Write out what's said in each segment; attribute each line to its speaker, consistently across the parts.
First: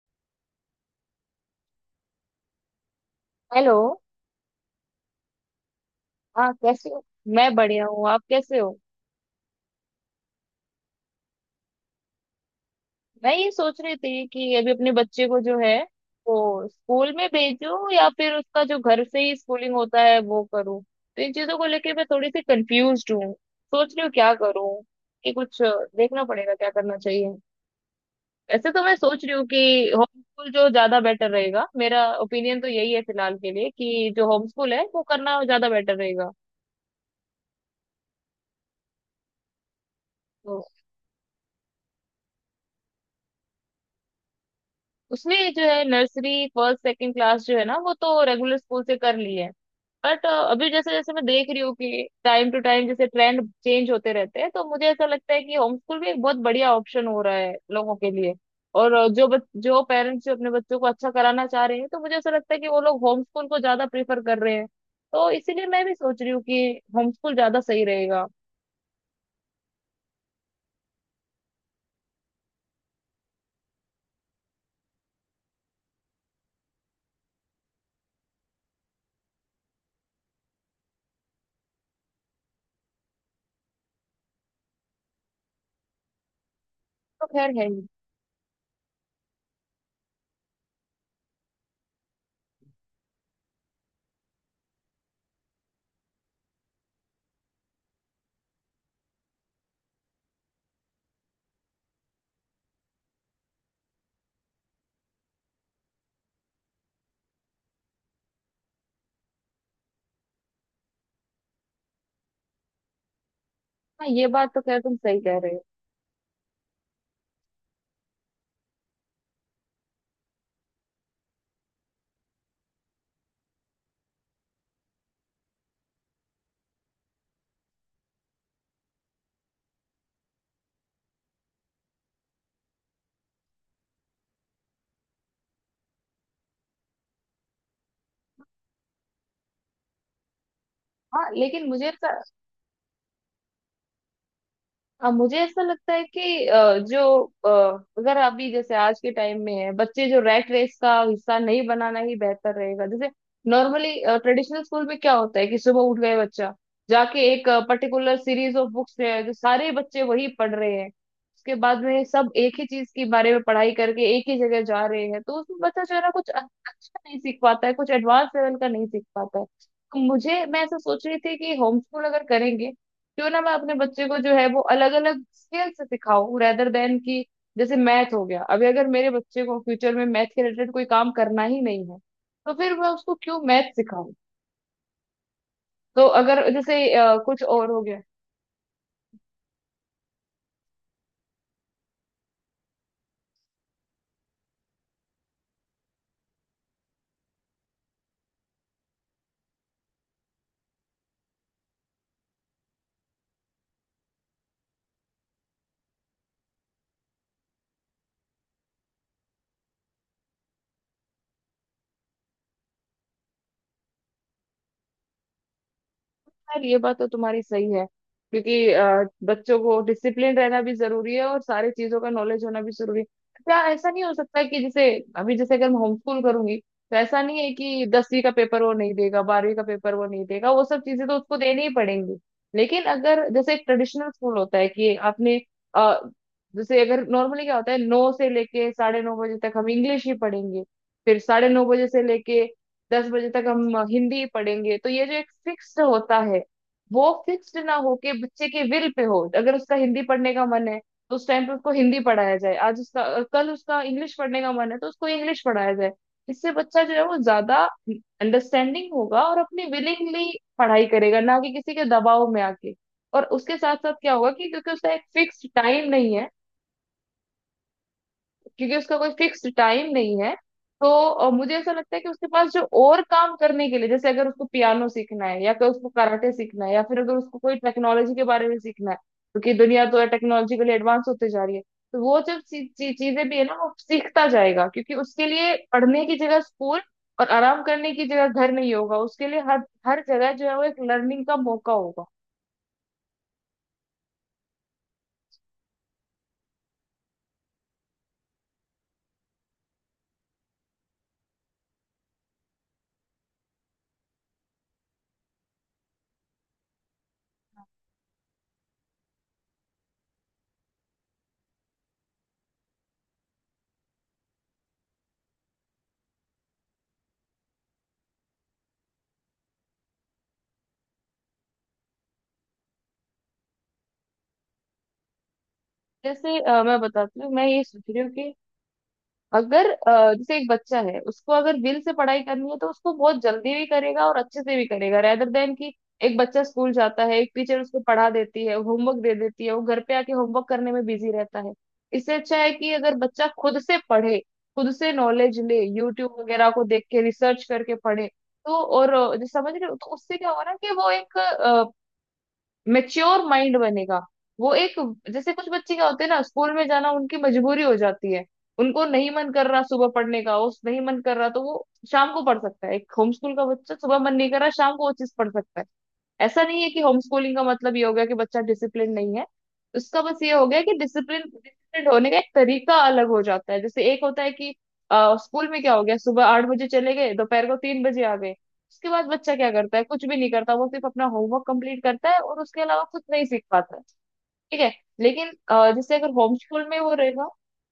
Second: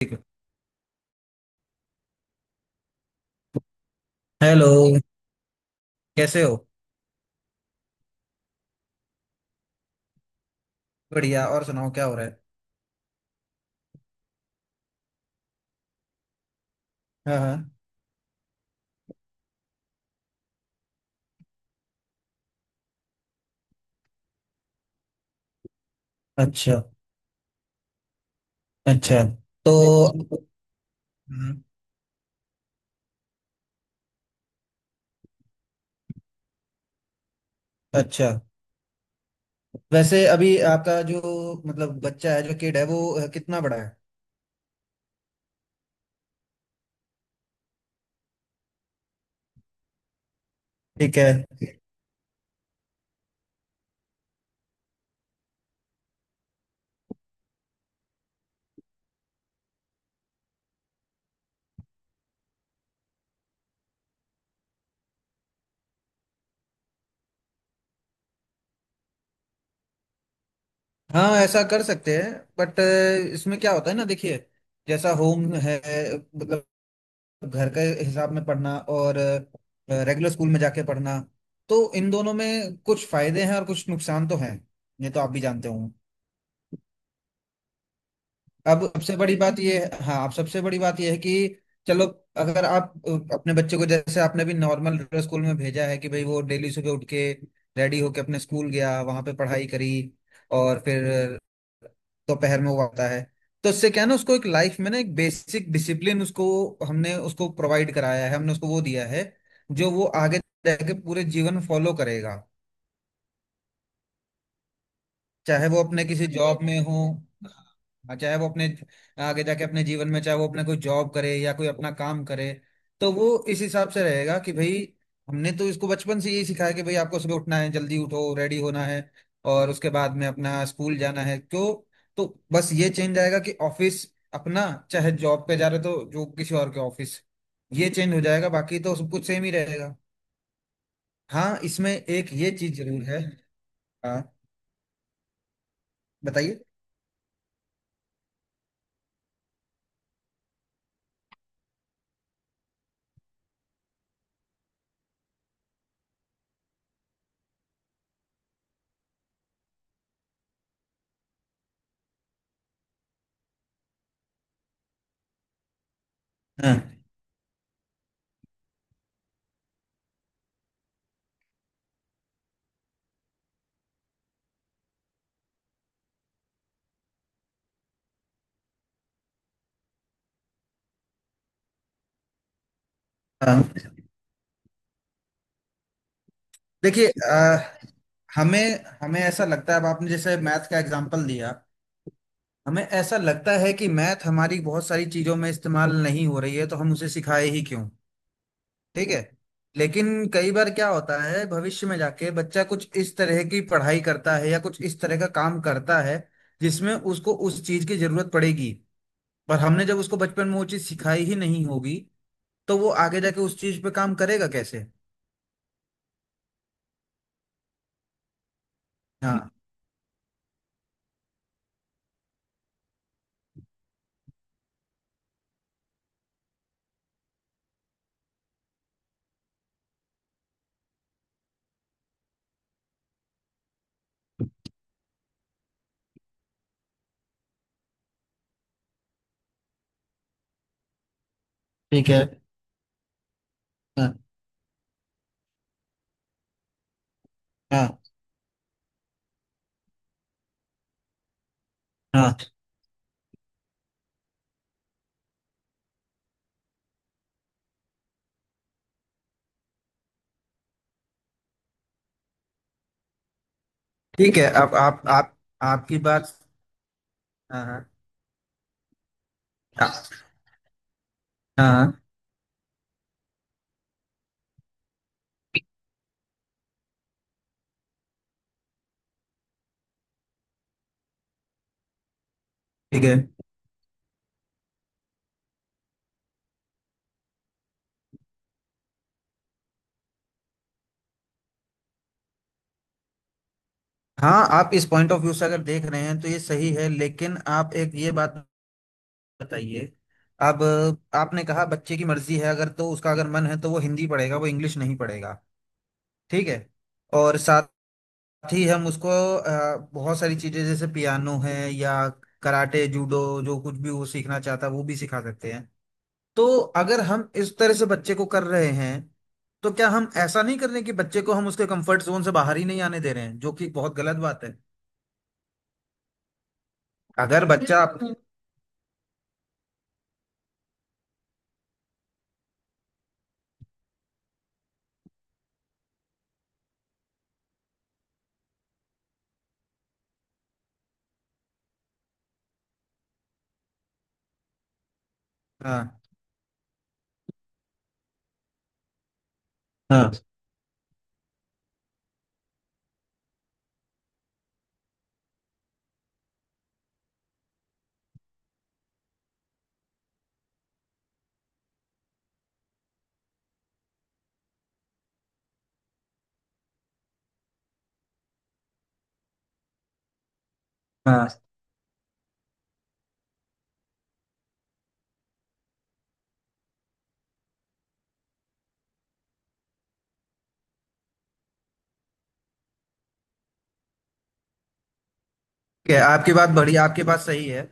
Speaker 1: ठीक है।
Speaker 2: Hello.
Speaker 1: Hello. कैसे
Speaker 2: हाँ
Speaker 1: हो?
Speaker 2: कैसे हो। मैं बढ़िया हूँ, आप कैसे हो?
Speaker 1: बढ़िया। और सुनाओ क्या हो रहा है?
Speaker 2: मैं ये सोच रही थी कि अभी अपने बच्चे को जो है वो स्कूल में
Speaker 1: हाँ हाँ।
Speaker 2: भेजूं या फिर उसका जो घर से ही स्कूलिंग होता है वो करूँ। तो इन चीजों को लेके मैं थोड़ी सी कंफ्यूज्ड हूँ, सोच रही हूँ क्या करूँ कि कुछ देखना पड़ेगा क्या
Speaker 1: अच्छा।
Speaker 2: करना चाहिए। वैसे तो मैं
Speaker 1: अच्छा।
Speaker 2: सोच रही हूँ कि होम
Speaker 1: तो।
Speaker 2: स्कूल जो ज्यादा बेटर
Speaker 1: हम्म।
Speaker 2: रहेगा, मेरा ओपिनियन तो यही है फिलहाल के लिए कि जो होम स्कूल है वो करना ज्यादा बेटर रहेगा।
Speaker 1: अच्छा। वैसे अभी
Speaker 2: तो
Speaker 1: आपका जो मतलब बच्चा है जो किड है वो कितना बड़ा है?
Speaker 2: उसने जो है नर्सरी फर्स्ट सेकंड क्लास जो है ना वो तो रेगुलर स्कूल से कर ली है। बट अभी जैसे जैसे
Speaker 1: ठीक
Speaker 2: मैं
Speaker 1: है।
Speaker 2: देख रही हूँ कि टाइम टू टाइम जैसे ट्रेंड चेंज होते रहते हैं, तो मुझे ऐसा लगता है कि होम स्कूल भी एक बहुत बढ़िया ऑप्शन हो रहा है लोगों के लिए। और जो पेरेंट्स जो अपने बच्चों को अच्छा कराना चाह रहे हैं तो मुझे ऐसा लगता है कि वो लोग होम स्कूल को ज्यादा प्रेफर कर रहे हैं। तो इसीलिए मैं भी सोच रही हूँ कि होम स्कूल ज्यादा सही रहेगा।
Speaker 1: हाँ, ऐसा कर सकते हैं। बट इसमें क्या होता है ना, देखिए। जैसा होम है, मतलब घर के हिसाब में पढ़ना और रेगुलर स्कूल में जाके पढ़ना, तो इन दोनों में कुछ फायदे हैं और कुछ नुकसान तो हैं। ये तो आप भी जानते हो।
Speaker 2: तो खैर है ही।
Speaker 1: अब सबसे बड़ी बात यह है, हाँ, अब सबसे बड़ी बात यह है कि चलो, अगर आप अपने बच्चे को, जैसे आपने भी नॉर्मल स्कूल में भेजा है कि भाई वो डेली सुबह उठ के रेडी होके अपने स्कूल गया, वहां पे पढ़ाई करी और फिर दोपहर में वो आता है, तो इससे क्या है ना, उसको एक लाइफ में ना एक बेसिक डिसिप्लिन उसको हमने उसको प्रोवाइड कराया है, हमने उसको वो दिया है जो वो आगे जाके पूरे जीवन फॉलो करेगा।
Speaker 2: हाँ ये बात तो खैर तुम सही कह रहे हो।
Speaker 1: चाहे वो अपने किसी जॉब में हो, हाँ, चाहे वो अपने आगे जाके अपने जीवन में चाहे वो अपने कोई जॉब करे या कोई अपना काम करे, तो वो इस हिसाब से रहेगा कि भाई हमने तो इसको बचपन से यही सिखाया कि भाई आपको सुबह उठना है, जल्दी उठो, रेडी होना है और उसके बाद में अपना स्कूल जाना है, क्यों। तो बस ये चेंज आएगा कि ऑफिस अपना चाहे जॉब पे जा रहे तो जो किसी और के ऑफिस, ये चेंज हो जाएगा, बाकी तो सब कुछ सेम ही रहेगा।
Speaker 2: हाँ
Speaker 1: हाँ,
Speaker 2: लेकिन मुझे
Speaker 1: इसमें
Speaker 2: ऐसा
Speaker 1: एक ये चीज जरूर है। हाँ।
Speaker 2: अब मुझे ऐसा लगता है कि
Speaker 1: बताइए।
Speaker 2: जो अगर अभी जैसे आज के टाइम में है बच्चे जो रैट रेस का हिस्सा नहीं बनाना ही बेहतर रहेगा। जैसे नॉर्मली ट्रेडिशनल स्कूल में क्या होता है कि सुबह उठ गए बच्चा जाके एक पर्टिकुलर सीरीज ऑफ बुक्स है जो सारे बच्चे वही पढ़ रहे हैं। उसके बाद में सब एक ही चीज के बारे में पढ़ाई करके एक ही जगह जा रहे हैं, तो उसमें बच्चा जो है ना कुछ अच्छा
Speaker 1: हाँ
Speaker 2: नहीं सीख पाता है, कुछ एडवांस लेवल का नहीं सीख पाता है। तो मुझे मैं ऐसा सोच रही थी कि होम स्कूल अगर करेंगे क्यों ना मैं अपने बच्चे को जो है वो अलग अलग स्केल से सिखाऊं रेदर देन कि जैसे मैथ हो गया। अभी अगर मेरे बच्चे को फ्यूचर में मैथ के रिलेटेड कोई काम करना ही नहीं है, तो फिर मैं उसको क्यों मैथ
Speaker 1: हाँ।
Speaker 2: सिखाऊं? तो अगर जैसे
Speaker 1: देखिए,
Speaker 2: कुछ और हो गया।
Speaker 1: हमें हमें ऐसा लगता है, अब आपने जैसे मैथ का एग्जांपल दिया। हमें ऐसा लगता है कि मैथ हमारी बहुत सारी चीजों में इस्तेमाल नहीं हो रही है, तो हम उसे सिखाए ही क्यों। ठीक है, लेकिन कई बार क्या होता है भविष्य में जाके बच्चा कुछ इस तरह की पढ़ाई करता है या कुछ इस तरह का काम करता है जिसमें उसको उस चीज की जरूरत पड़ेगी, पर हमने जब उसको बचपन में वो चीज सिखाई ही नहीं होगी तो वो आगे जाके उस चीज पे काम करेगा कैसे।
Speaker 2: खैर ये बात तो तुम्हारी सही है क्योंकि
Speaker 1: हाँ।
Speaker 2: बच्चों को डिसिप्लिन रहना भी जरूरी है और सारी चीजों का नॉलेज होना भी जरूरी है। क्या ऐसा नहीं हो सकता कि जैसे अभी जैसे अगर मैं होम स्कूल करूंगी तो ऐसा नहीं है कि दसवीं का पेपर वो नहीं देगा, बारहवीं का पेपर वो नहीं देगा, वो सब चीजें तो उसको देनी ही पड़ेंगी। लेकिन अगर जैसे एक ट्रेडिशनल स्कूल होता है कि आपने अ, जैसे अगर नॉर्मली क्या होता है 9 से लेके 9:30 बजे तक हम इंग्लिश ही पढ़ेंगे, फिर साढ़े नौ बजे से
Speaker 1: ठीक है।
Speaker 2: लेके दस बजे तक हम हिंदी
Speaker 1: हाँ
Speaker 2: ही पढ़ेंगे, तो ये जो एक फिक्स्ड होता है वो फिक्स्ड ना
Speaker 1: हाँ
Speaker 2: होके बच्चे के विल पे हो। अगर उसका हिंदी पढ़ने का मन है तो उस टाइम पे उसको हिंदी
Speaker 1: हाँ।
Speaker 2: पढ़ाया जाए, आज उसका कल उसका इंग्लिश पढ़ने का मन है तो उसको इंग्लिश पढ़ाया जाए। इससे बच्चा जो है वो ज्यादा अंडरस्टैंडिंग होगा और अपनी विलिंगली पढ़ाई करेगा ना कि किसी के दबाव में आके। और उसके साथ साथ क्या होगा
Speaker 1: ठीक है,
Speaker 2: कि क्योंकि
Speaker 1: अब
Speaker 2: उसका एक
Speaker 1: आप
Speaker 2: फिक्स्ड टाइम
Speaker 1: आपकी
Speaker 2: नहीं है,
Speaker 1: बात। हाँ हाँ।
Speaker 2: क्योंकि उसका कोई फिक्स टाइम
Speaker 1: आ-
Speaker 2: नहीं है तो मुझे ऐसा लगता है
Speaker 1: हाँ।
Speaker 2: कि उसके पास जो और काम करने के लिए जैसे अगर उसको पियानो सीखना है या फिर उसको कराटे सीखना है या फिर अगर उसको कोई टेक्नोलॉजी के बारे में सीखना है क्योंकि दुनिया तो टेक्नोलॉजिकली एडवांस होते जा रही है, तो वो जब
Speaker 1: ठीक है।
Speaker 2: चीजें भी है ना वो सीखता जाएगा क्योंकि उसके लिए पढ़ने की जगह स्कूल और आराम करने की जगह घर नहीं होगा, उसके लिए हर हर जगह जो है वो एक लर्निंग का मौका होगा।
Speaker 1: हाँ, आप इस पॉइंट ऑफ व्यू से अगर देख रहे हैं तो ये सही है, लेकिन आप एक ये बात बताइए। अब आपने कहा बच्चे की मर्जी है, अगर तो उसका अगर मन है तो वो हिंदी पढ़ेगा, वो इंग्लिश नहीं पढ़ेगा। ठीक है। और साथ ही हम उसको बहुत सारी चीजें जैसे पियानो है या कराटे जूडो, जो कुछ भी वो सीखना चाहता है वो भी सिखा सकते हैं। तो अगर हम इस तरह से बच्चे को कर रहे हैं तो क्या हम ऐसा नहीं कर रहे कि बच्चे को हम उसके कंफर्ट जोन से बाहर ही नहीं आने दे रहे हैं जो कि बहुत गलत बात है।
Speaker 2: जैसे मैं बताती हूँ,
Speaker 1: अगर
Speaker 2: मैं ये
Speaker 1: बच्चा
Speaker 2: सोच रही
Speaker 1: आप।
Speaker 2: हूँ कि अगर जैसे एक बच्चा है उसको अगर विल से पढ़ाई करनी है तो उसको बहुत जल्दी भी करेगा और अच्छे से भी करेगा रेदर देन कि एक बच्चा स्कूल जाता है एक टीचर उसको पढ़ा देती है, होमवर्क दे देती है, वो घर पे आके होमवर्क करने में बिजी रहता है। इससे अच्छा है कि अगर बच्चा खुद से पढ़े, खुद से नॉलेज ले,
Speaker 1: हाँ
Speaker 2: यूट्यूब वगैरह को देख के रिसर्च करके पढ़े। तो और जो समझ रहे हो तो
Speaker 1: हाँ
Speaker 2: उससे क्या होगा ना कि वो एक मेच्योर माइंड बनेगा। वो एक जैसे कुछ बच्चे क्या होते हैं ना स्कूल में जाना उनकी मजबूरी हो जाती है, उनको नहीं मन कर रहा सुबह पढ़ने का, उस नहीं मन कर रहा तो वो शाम को पढ़ सकता है। एक होम स्कूल का बच्चा सुबह मन नहीं कर रहा शाम को वो चीज पढ़ सकता है। ऐसा नहीं है कि होम स्कूलिंग का मतलब ये हो गया कि बच्चा डिसिप्लिन नहीं है, उसका बस ये हो गया कि डिसिप्लिन
Speaker 1: हाँ।
Speaker 2: डिसिप्लिन होने का एक तरीका अलग हो जाता है। जैसे एक होता है कि स्कूल में क्या हो गया सुबह 8 बजे चले गए, दोपहर को 3 बजे आ गए, उसके बाद बच्चा क्या करता है, कुछ भी नहीं करता, वो सिर्फ अपना होमवर्क कंप्लीट करता है और उसके अलावा कुछ नहीं सीख पाता है। ठीक है, लेकिन
Speaker 1: ठीक
Speaker 2: जैसे
Speaker 1: है,
Speaker 2: अगर
Speaker 1: आपकी
Speaker 2: होम
Speaker 1: बात
Speaker 2: स्कूल में
Speaker 1: बढ़िया,
Speaker 2: वो
Speaker 1: आपकी बात
Speaker 2: रहेगा।
Speaker 1: सही है।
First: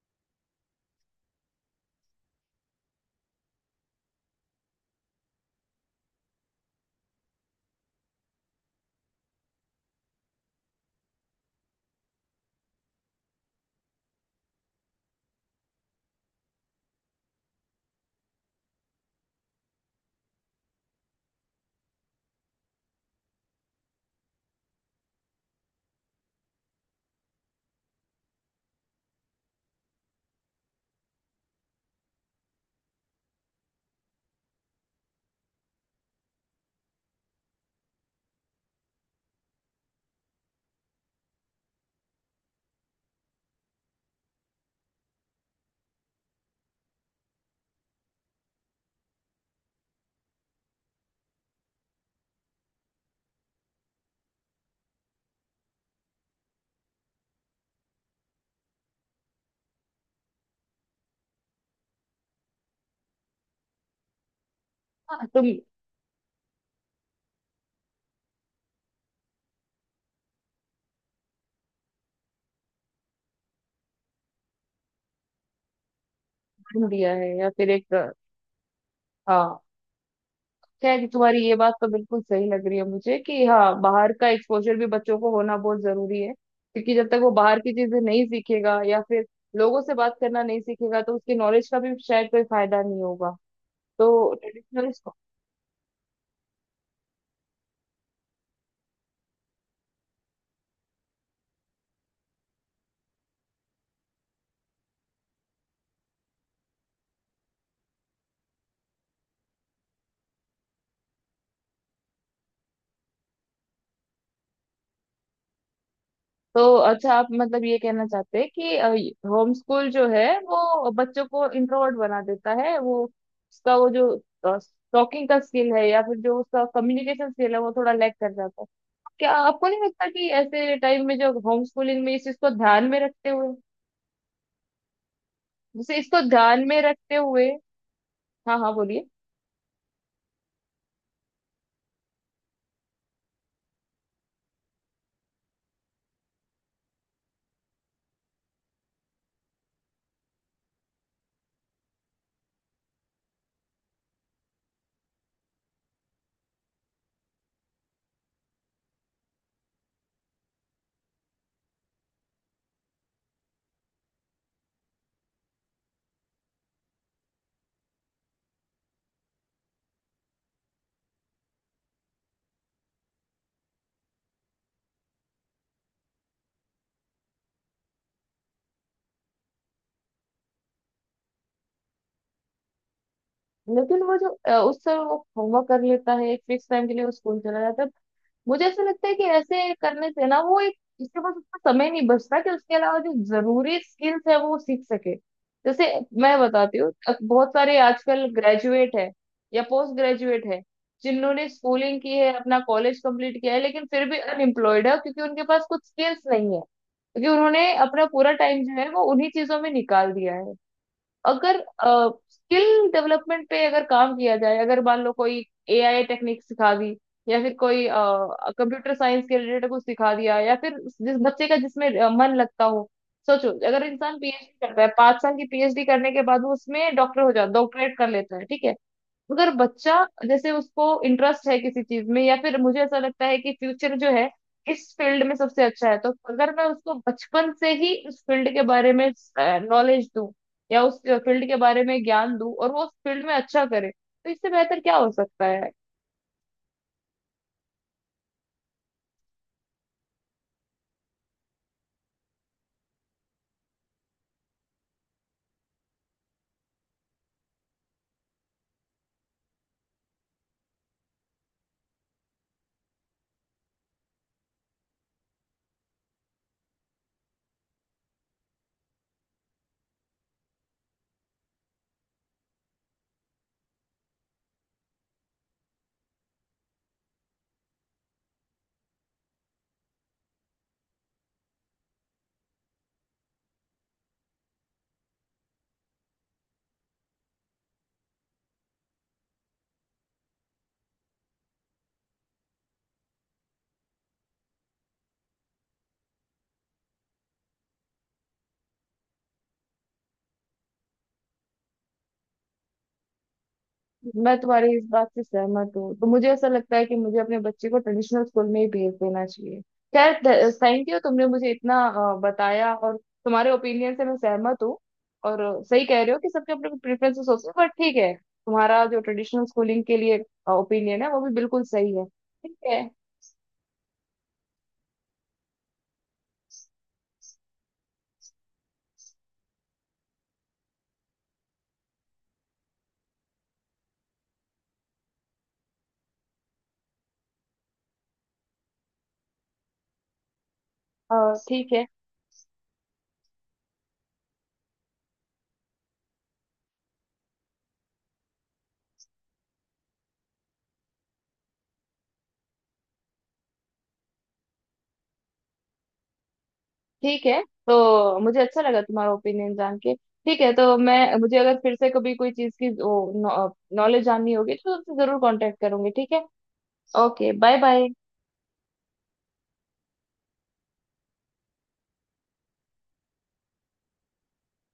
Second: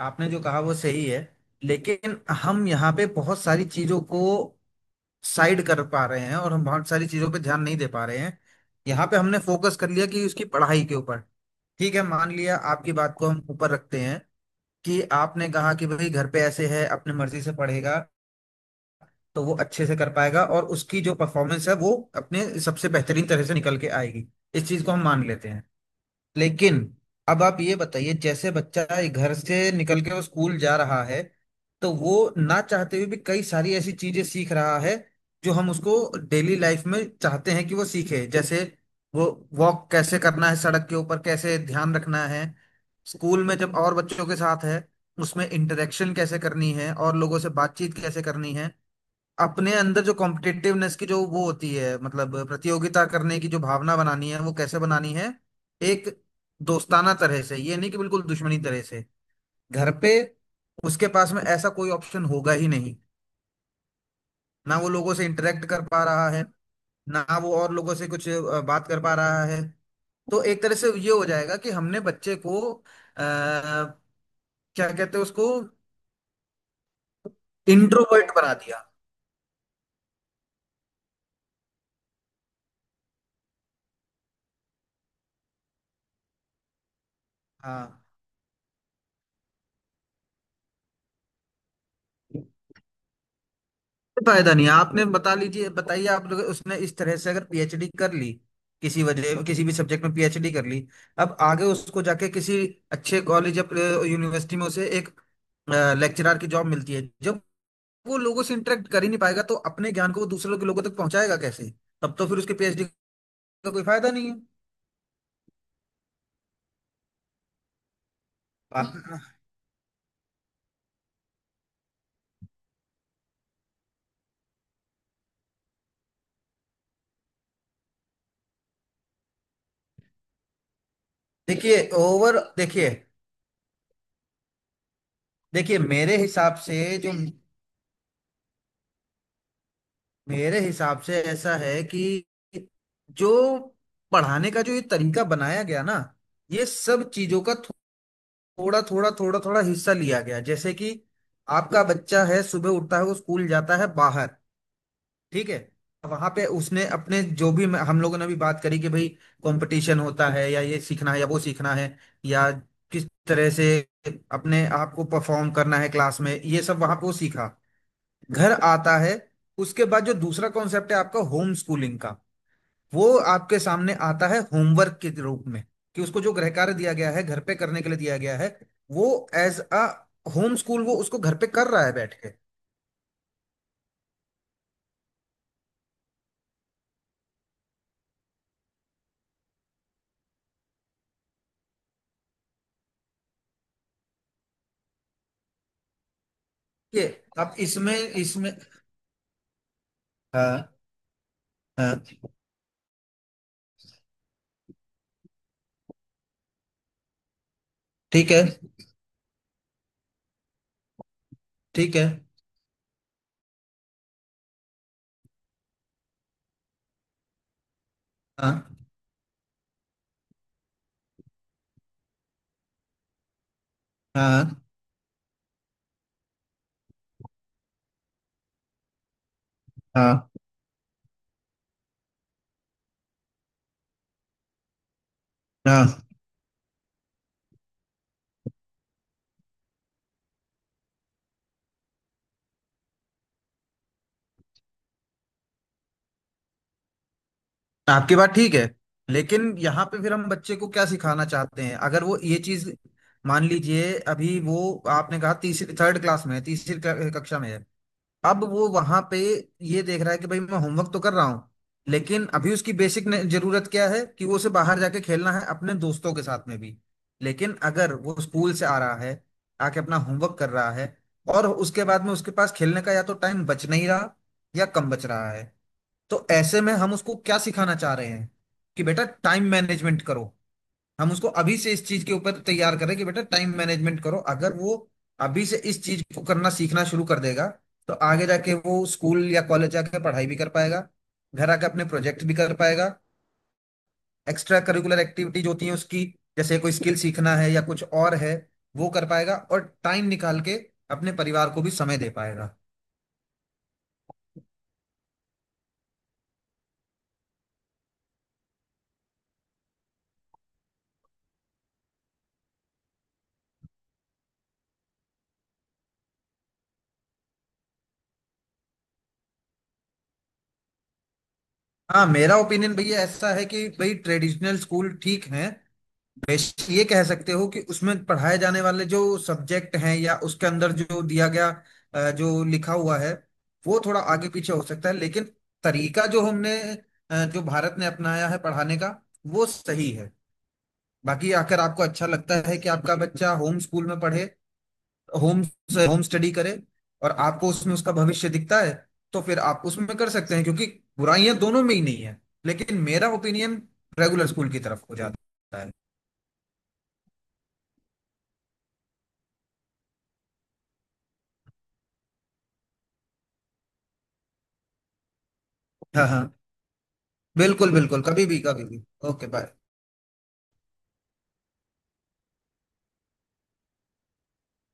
Speaker 1: आपने जो कहा वो सही है। लेकिन हम यहाँ पे बहुत सारी चीजों को साइड कर पा रहे हैं और हम बहुत सारी चीजों पे ध्यान नहीं दे पा रहे हैं। यहाँ पे हमने फोकस कर लिया कि उसकी पढ़ाई के ऊपर। ठीक है, मान लिया आपकी बात को हम ऊपर रखते हैं कि आपने कहा कि भाई घर पे ऐसे है अपने मर्जी से पढ़ेगा तो वो अच्छे से कर पाएगा और उसकी जो परफॉर्मेंस है वो अपने सबसे बेहतरीन तरह से निकल के आएगी। इस चीज को हम मान लेते हैं। लेकिन अब आप ये बताइए, जैसे बच्चा ये घर से निकल के वो स्कूल जा रहा है, तो वो ना चाहते हुए भी कई सारी ऐसी चीजें सीख रहा है जो हम उसको डेली लाइफ में चाहते हैं कि वो सीखे, जैसे वो वॉक कैसे करना है, सड़क के ऊपर कैसे ध्यान रखना है, स्कूल में जब और बच्चों के साथ है उसमें इंटरेक्शन कैसे करनी है और लोगों से बातचीत कैसे करनी है, अपने अंदर जो कॉम्पिटिटिवनेस की जो वो होती है मतलब प्रतियोगिता करने की जो भावना बनानी है वो कैसे बनानी है, एक दोस्ताना तरह से, ये नहीं कि बिल्कुल दुश्मनी तरह से। घर पे उसके पास में ऐसा कोई ऑप्शन होगा ही नहीं। ना वो लोगों से
Speaker 2: हाँ, तुम
Speaker 1: इंटरेक्ट कर पा रहा है, ना वो और लोगों से कुछ बात कर पा रहा है। तो एक तरह से ये हो जाएगा कि हमने बच्चे को आ, क्या कहते हैं उसको,
Speaker 2: दिया है या फिर एक
Speaker 1: इंट्रोवर्ट बना दिया।
Speaker 2: हाँ। खैर तुम्हारी ये बात तो बिल्कुल सही लग रही है मुझे कि हाँ बाहर का एक्सपोजर भी बच्चों को होना बहुत जरूरी है, क्योंकि जब तक वो बाहर की चीजें
Speaker 1: हाँ।
Speaker 2: नहीं सीखेगा या फिर लोगों से बात करना नहीं सीखेगा तो उसकी नॉलेज का भी शायद कोई फायदा नहीं होगा। तो
Speaker 1: फायदा नहीं है।
Speaker 2: ट्रेडिशनल
Speaker 1: आपने बता लीजिए बताइए, आप लोग उसने इस तरह से अगर पीएचडी कर ली, किसी वजह किसी भी सब्जेक्ट में पीएचडी कर ली, अब आगे उसको जाके किसी अच्छे कॉलेज या यूनिवर्सिटी में उसे एक लेक्चरर की जॉब मिलती है, जब वो लोगों से इंटरेक्ट कर ही नहीं पाएगा तो अपने ज्ञान को वो दूसरे के लोगों तक पहुंचाएगा कैसे। तब तो फिर उसके पीएचडी का कोई फायदा नहीं है।
Speaker 2: तो अच्छा आप मतलब ये कहना चाहते हैं कि
Speaker 1: आप-
Speaker 2: होम स्कूल जो है वो बच्चों को इंट्रोवर्ट बना देता है, वो उसका वो जो टॉकिंग का स्किल है या फिर जो उसका कम्युनिकेशन स्किल है वो थोड़ा लैक कर जाता है। क्या आपको नहीं लगता कि ऐसे टाइम में जो होम
Speaker 1: देखिए
Speaker 2: स्कूलिंग में इस चीज
Speaker 1: ओवर
Speaker 2: को ध्यान
Speaker 1: देखिए
Speaker 2: में रखते हुए
Speaker 1: देखिए,
Speaker 2: जैसे
Speaker 1: मेरे
Speaker 2: इसको
Speaker 1: हिसाब
Speaker 2: ध्यान
Speaker 1: से
Speaker 2: में
Speaker 1: जो,
Speaker 2: रखते हुए हाँ हाँ बोलिए।
Speaker 1: मेरे हिसाब से ऐसा है कि जो पढ़ाने का जो ये तरीका बनाया गया ना, ये सब चीजों का थोड़ा थोड़ा थोड़ा थोड़ा हिस्सा लिया गया, जैसे कि आपका बच्चा है सुबह उठता है वो स्कूल जाता है बाहर। ठीक है। वहां पे उसने अपने जो भी, हम लोगों ने भी बात करी कि भाई कंपटीशन होता है या ये सीखना है या वो सीखना है, या किस तरह से अपने आप को परफॉर्म करना है क्लास में, ये सब वहां पे वो सीखा। घर आता है। उसके बाद जो दूसरा कॉन्सेप्ट है आपका होम स्कूलिंग का, वो आपके सामने आता है होमवर्क के रूप में, कि उसको जो गृह कार्य दिया गया है, घर पे करने के लिए दिया गया है, वो एज अ होम स्कूल वो उसको घर पे कर रहा है बैठ के।
Speaker 2: लेकिन वो जो उस समय वो होमवर्क कर लेता है एक फिक्स टाइम के लिए वो स्कूल चला जाता है। मुझे ऐसा लगता है कि ऐसे करने से ना वो एक इसके पास उतना समय नहीं बचता कि उसके अलावा जो जरूरी स्किल्स है वो सीख सके। जैसे मैं बताती हूँ,
Speaker 1: ये
Speaker 2: बहुत
Speaker 1: अब
Speaker 2: सारे
Speaker 1: इसमें
Speaker 2: आजकल
Speaker 1: इसमें
Speaker 2: ग्रेजुएट है या पोस्ट ग्रेजुएट है
Speaker 1: हाँ
Speaker 2: जिन्होंने स्कूलिंग
Speaker 1: हाँ।
Speaker 2: की है, अपना कॉलेज कंप्लीट किया है, लेकिन फिर भी अनएम्प्लॉयड है क्योंकि उनके पास कुछ स्किल्स नहीं है, क्योंकि उन्होंने अपना
Speaker 1: ठीक
Speaker 2: पूरा
Speaker 1: है।
Speaker 2: टाइम जो है वो उन्हीं चीजों में निकाल दिया है। अगर
Speaker 1: ठीक है।
Speaker 2: स्किल डेवलपमेंट पे अगर काम किया जाए, अगर मान लो कोई एआई टेक्निक सिखा दी या फिर कोई
Speaker 1: हाँ
Speaker 2: कंप्यूटर साइंस के रिलेटेड कुछ सिखा दिया या फिर जिस बच्चे का जिसमें मन लगता हो। सोचो अगर इंसान
Speaker 1: हाँ
Speaker 2: पीएचडी करता है, 5 साल की पीएचडी करने के बाद वो उसमें डॉक्टर हो जाता, डॉक्टरेट कर लेता है, ठीक है। अगर बच्चा
Speaker 1: हाँ
Speaker 2: जैसे उसको इंटरेस्ट है किसी चीज में या फिर मुझे ऐसा लगता है कि फ्यूचर जो है इस फील्ड में सबसे अच्छा है,
Speaker 1: हाँ।
Speaker 2: तो अगर मैं उसको बचपन से ही उस फील्ड के बारे में नॉलेज दूं या उस फील्ड के बारे में ज्ञान दूं और वो उस फील्ड में अच्छा करे, तो इससे बेहतर क्या हो सकता है?
Speaker 1: आपकी बात ठीक है, लेकिन यहाँ पे फिर हम बच्चे को क्या सिखाना चाहते हैं अगर वो ये चीज, मान लीजिए अभी वो आपने कहा तीसरी थर्ड क्लास में है, तीसरी कक्षा में है, अब वो वहां पे ये देख रहा है कि भाई मैं होमवर्क तो कर रहा हूँ, लेकिन अभी उसकी बेसिक जरूरत क्या है कि वो उसे बाहर जाके खेलना है अपने दोस्तों के साथ में भी। लेकिन अगर वो स्कूल से आ रहा है आके अपना होमवर्क कर रहा है और उसके बाद में उसके पास खेलने का या तो टाइम बच नहीं रहा या कम बच रहा है, तो ऐसे में हम उसको क्या सिखाना चाह रहे हैं कि बेटा टाइम मैनेजमेंट करो। हम उसको अभी से इस चीज के ऊपर तैयार करें कि बेटा टाइम मैनेजमेंट करो, अगर वो अभी से इस चीज को करना सीखना शुरू कर देगा तो आगे जाके वो स्कूल या कॉलेज जाकर पढ़ाई भी कर पाएगा, घर आकर अपने प्रोजेक्ट भी कर पाएगा, एक्स्ट्रा करिकुलर एक्टिविटीज होती हैं उसकी, जैसे कोई स्किल सीखना है या कुछ और है, वो कर पाएगा और टाइम निकाल के अपने परिवार को भी समय दे पाएगा।
Speaker 2: मैं तुम्हारी इस बात से सहमत हूँ, तो मुझे ऐसा लगता है कि मुझे अपने बच्चे को ट्रेडिशनल स्कूल में ही भेज देना चाहिए। खैर थैंक यू तुमने मुझे इतना बताया और तुम्हारे ओपिनियन से मैं सहमत हूँ। और सही कह रहे हो कि सबके अपने प्रेफरेंसेस होते हैं, बट ठीक है तुम्हारा जो ट्रेडिशनल स्कूलिंग के लिए ओपिनियन है वो भी बिल्कुल सही है,
Speaker 1: हाँ, मेरा
Speaker 2: ठीक
Speaker 1: ओपिनियन
Speaker 2: है।
Speaker 1: भैया ऐसा है कि भाई ट्रेडिशनल स्कूल ठीक है। निवेश, ये कह सकते हो कि उसमें पढ़ाए जाने वाले जो सब्जेक्ट हैं या उसके अंदर जो दिया गया जो लिखा हुआ है वो थोड़ा आगे पीछे हो सकता है, लेकिन तरीका जो हमने जो भारत ने अपनाया है पढ़ाने का वो सही है।
Speaker 2: अ,
Speaker 1: बाकी आकर
Speaker 2: ठीक
Speaker 1: आपको
Speaker 2: है।
Speaker 1: अच्छा लगता है कि आपका बच्चा होम स्कूल में पढ़े, होम होम स्टडी करे और आपको उसमें उसका भविष्य दिखता है तो फिर आप उसमें कर सकते हैं, क्योंकि बुराइयां दोनों में ही नहीं है। लेकिन मेरा ओपिनियन रेगुलर स्कूल की तरफ हो जाता है।
Speaker 2: ठीक है तो मुझे अच्छा लगा तुम्हारा ओपिनियन जान के। ठीक है तो मैं मुझे अगर फिर से कभी कोई चीज़ की नॉलेज जाननी होगी तो तुमसे जरूर कांटेक्ट करूंगी,
Speaker 1: हाँ
Speaker 2: ठीक
Speaker 1: हाँ।
Speaker 2: है। ओके बाय
Speaker 1: बिल्कुल
Speaker 2: बाय।
Speaker 1: बिल्कुल, कभी भी कभी भी। Okay, bye.